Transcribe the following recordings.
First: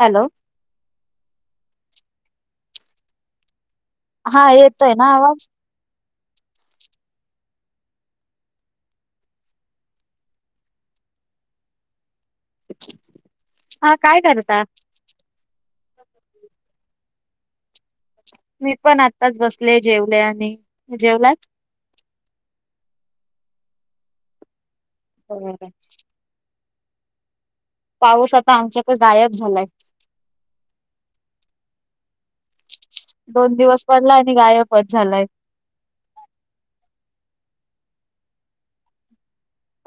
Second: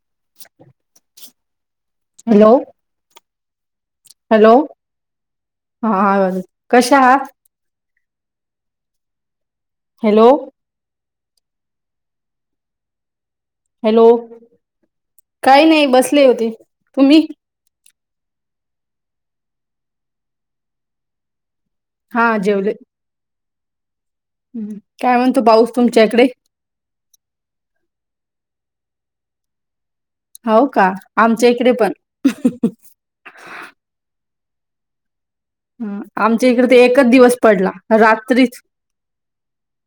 Hello hello हा hello येतोय आहे ना आवाज हा हा कशा आहात. हॅलो [inaudible] हा हॅलो काय करता काय नाही बसले होते. तुम्ही मी पण आत्ताच बसले. जेवले आणि जेवलात हा जेवले. हम् काय म्हणतो बरं पाऊस तुमच्या इकडे पाऊस आता आमच्याकडे गायब झालाय. हो व का आमच्या इकडे पण दोन दिवस पडला आणि गायबच झालाय. हम आमच्या इकडे तर ते एकच दिवस पडला. रात्रीच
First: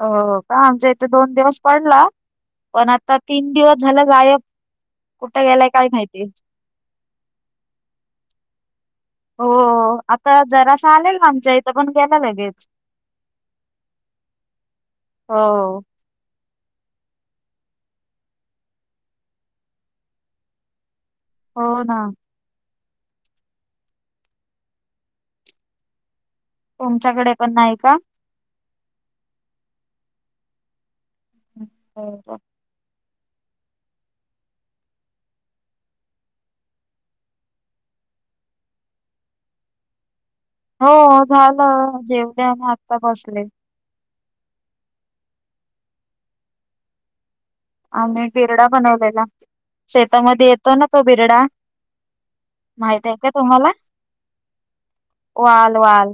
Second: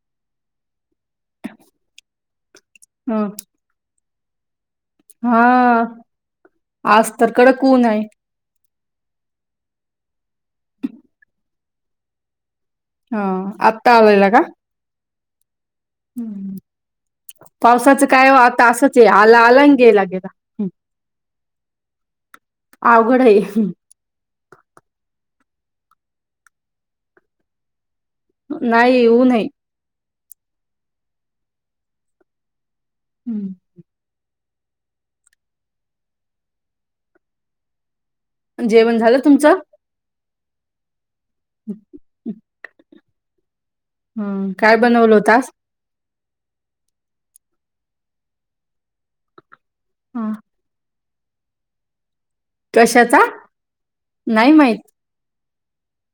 अ का आमच्या इथे दोन दिवस पडला, पण आता ह तीन दिवस झालं गायब हा कुठे गेलाय काय माहिती आज तर कडक ऊन आहे. हो आता जरा सा असं आलेल ना आमच्या इथं पण गेला लगेच. हा आत्ता आलायला का? हो. हम्म. पावसाचं काय आता असच ये आला आला आणि गेला गेला. हो ना. अवघड आहे. तुमच्याकडे पण नाही का? नाही ऊन आह. हो. हम्म. जेवण झालं तुमचं. हो झालं जेवले मग आत्ता बसले. हम् काय बनवल होत आज. आमी बिरडा बनवलेला. हं, शेतामध्ये येतो ना तो बिरडा. माहित आहे कशाचा? का तुम्हाला नाही माहित. वाल वाल?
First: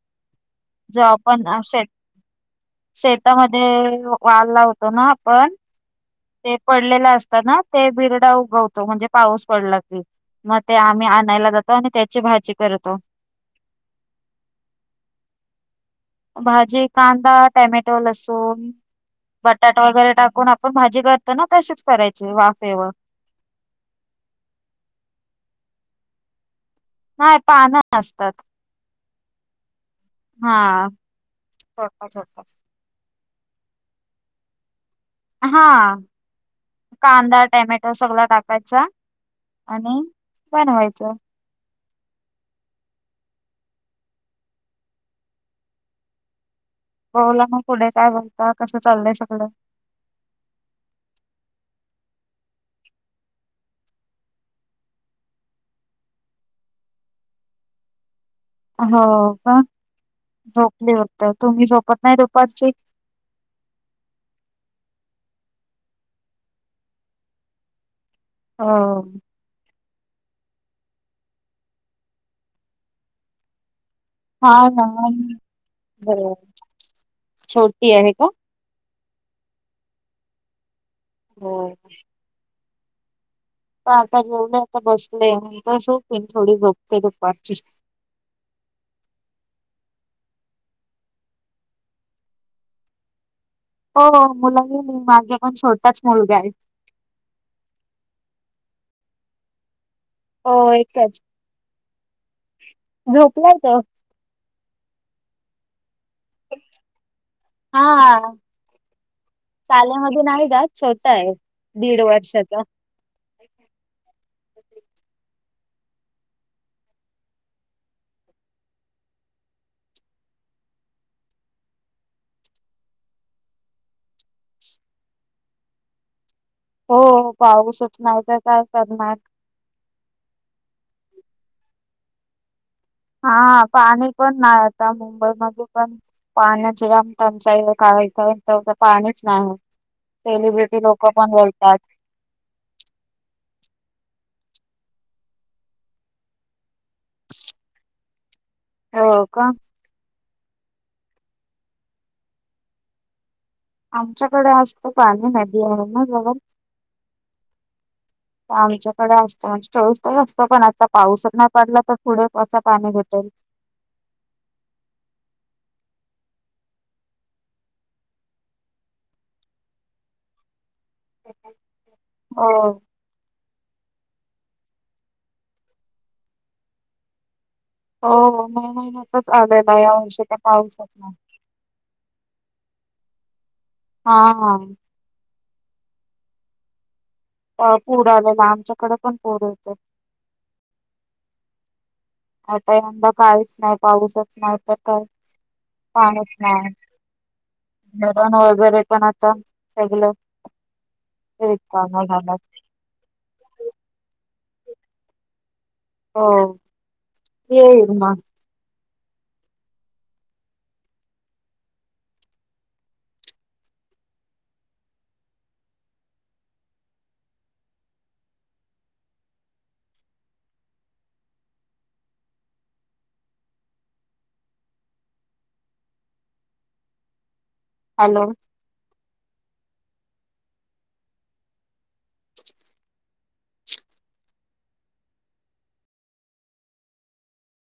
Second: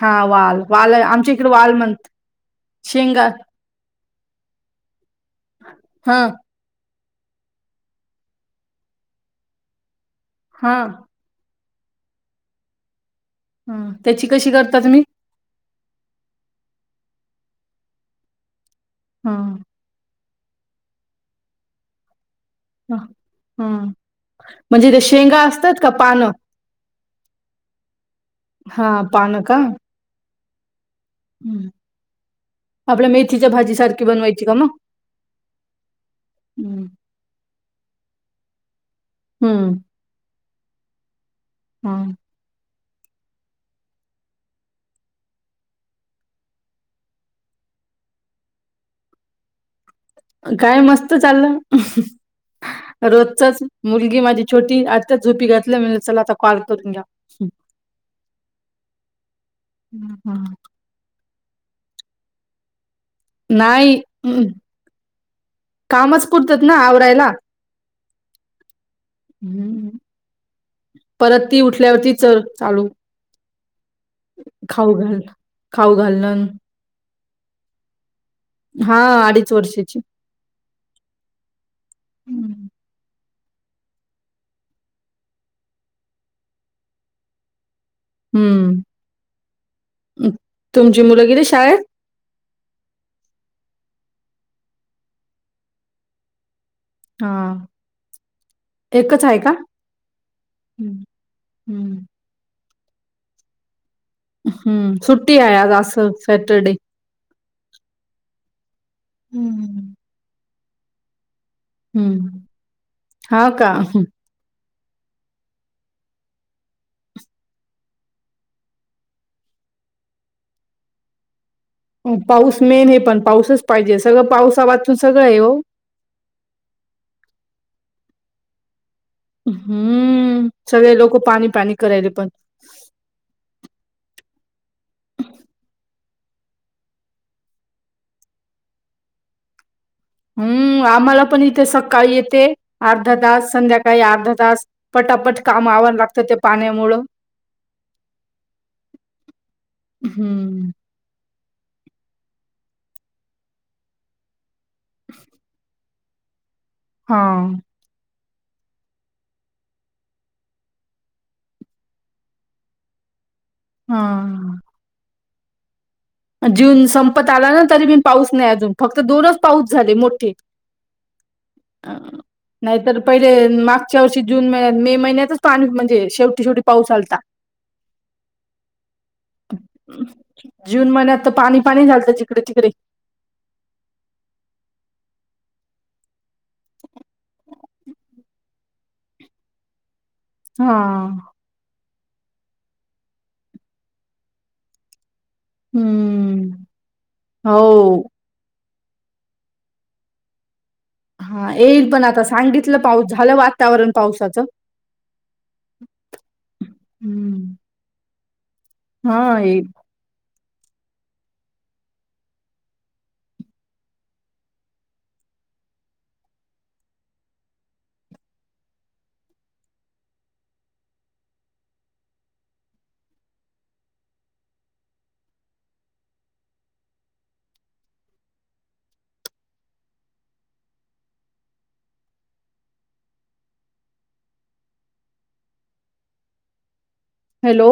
हा वाल वाल जो आमच्या इकडे आपण वाल म्हणत शेंगा ते वाल लावतो ना आपण हा. ते पडलेला असता ना ते बिरडा उगवतो म्हणजे पाऊस पडला की. मग ते हां, आम्ही आणायला जातो आणि त्याची भाजी करतो. हम त्याची कशी करता तुम्ही? भाजी, कांदा, टॅमॅटो, लसून, हं, बटाट, वगैरे टाकून आपण भाजी करतो ना तशीच करायची वाफे हम् म्हणजे ते शेंगा असतात का पानं नाही पानं असतात. हा पान का. हा हं. छोटे छोटे. आपल्या मेथीच्या भाजी सारखी बनवायची का मग? हा हं, कांदा, टॅमॅटो सगळा टाकायचा. हं, आणि बनवायचं हा बोला मग पुढे काय म्हणता कसं चाललंय सगळ? काय मस्त चाललं. रोजचच मुलगी माझी छोटी आत्ताच झोपी घातली म्हण चला आता कॉल करून घ्या. [inaudible] हो का झोपले होत. तुम्ही झोपत नाही दुपारची? नाही. कामच पुरतात ना आवरायला. हो. हम्म परत ती उठल्यावरती च चालू. हा ह खाऊ घाल खाऊ बरोब घालणं छोटी आहे का? हा अडीच वर्षाची. हो. हम्म. प आता जेवलंय आता बसले श होप थोडी गपते दुपारची. हम्म तुमची मुलं गेली शाळेत? हो मुल गेली माझा पण छोटाच मुलगा आहे. हा एकच आहे का? हो हम्म एकच. हम्म. झोपलाय तो. हम्म सुट्टी हाय आज अस सॅटरडे. हा हम्म. शालेमध्ये नाही जात छोटा आहे. दीड हम्म वर्षाचा. हा का? पाऊस मेन हे पण पाऊसच पाहिजे सगळं पावसा वाचून सगळं आहे हो. हो पाऊसच नाही तर काय करणार? हम्म सगळे लोक पाणी पाणी करायले पण. हा पाणी पण नाही आता मुंबईमध्ये पण. पाण्याची व आम त आमचा का इ ते पाणीच नाही. सेलिब्रिटी हम्म लोक आम्हाला पण इथे बोलतात सकाळी येते अर्धा तास संध्याकाळी अर्धा तास. पटापट काम आवरायला लागतात ते पाण्यामुळं. हो का. हम्म आमच्याकडे असत पाणी नदी आहे ना म्हणून हा. आमच्याकडे असतं म्हणजे चोवीस तास असतो पण आता पाऊस नाही पडला तर पुढे असं पाणी भेटेल? हा जून संपत आला ना तरी पीण पाऊस नाही अजून फक्त दोनच पाऊस झाले मोठे अ हो नाहीतर पहिले मागच्या वर्षी जून महिन्यात मे महिन्यातच पाणी म्हजे शेवटी शेवटी पाऊस आलता हो हो मे महिन्यातच आलेला या वर्षी काय पाऊसचं जून महिन्यात नाही पाणी पाणी झालतं जिकडे तिकडे हा हा अ पूड आलेला आमच्याकडे पण पूड येतो हा आता यंदा काहीच नाही पाऊसच नाही तर काय कायचं हम्म. नाही हो. पण वगैरे पण आता सगलं येईल पण आता सांगितलं पाऊस झालं वातावरण पावसाचं हो येईल मग हा येईल हॅलो हॅलो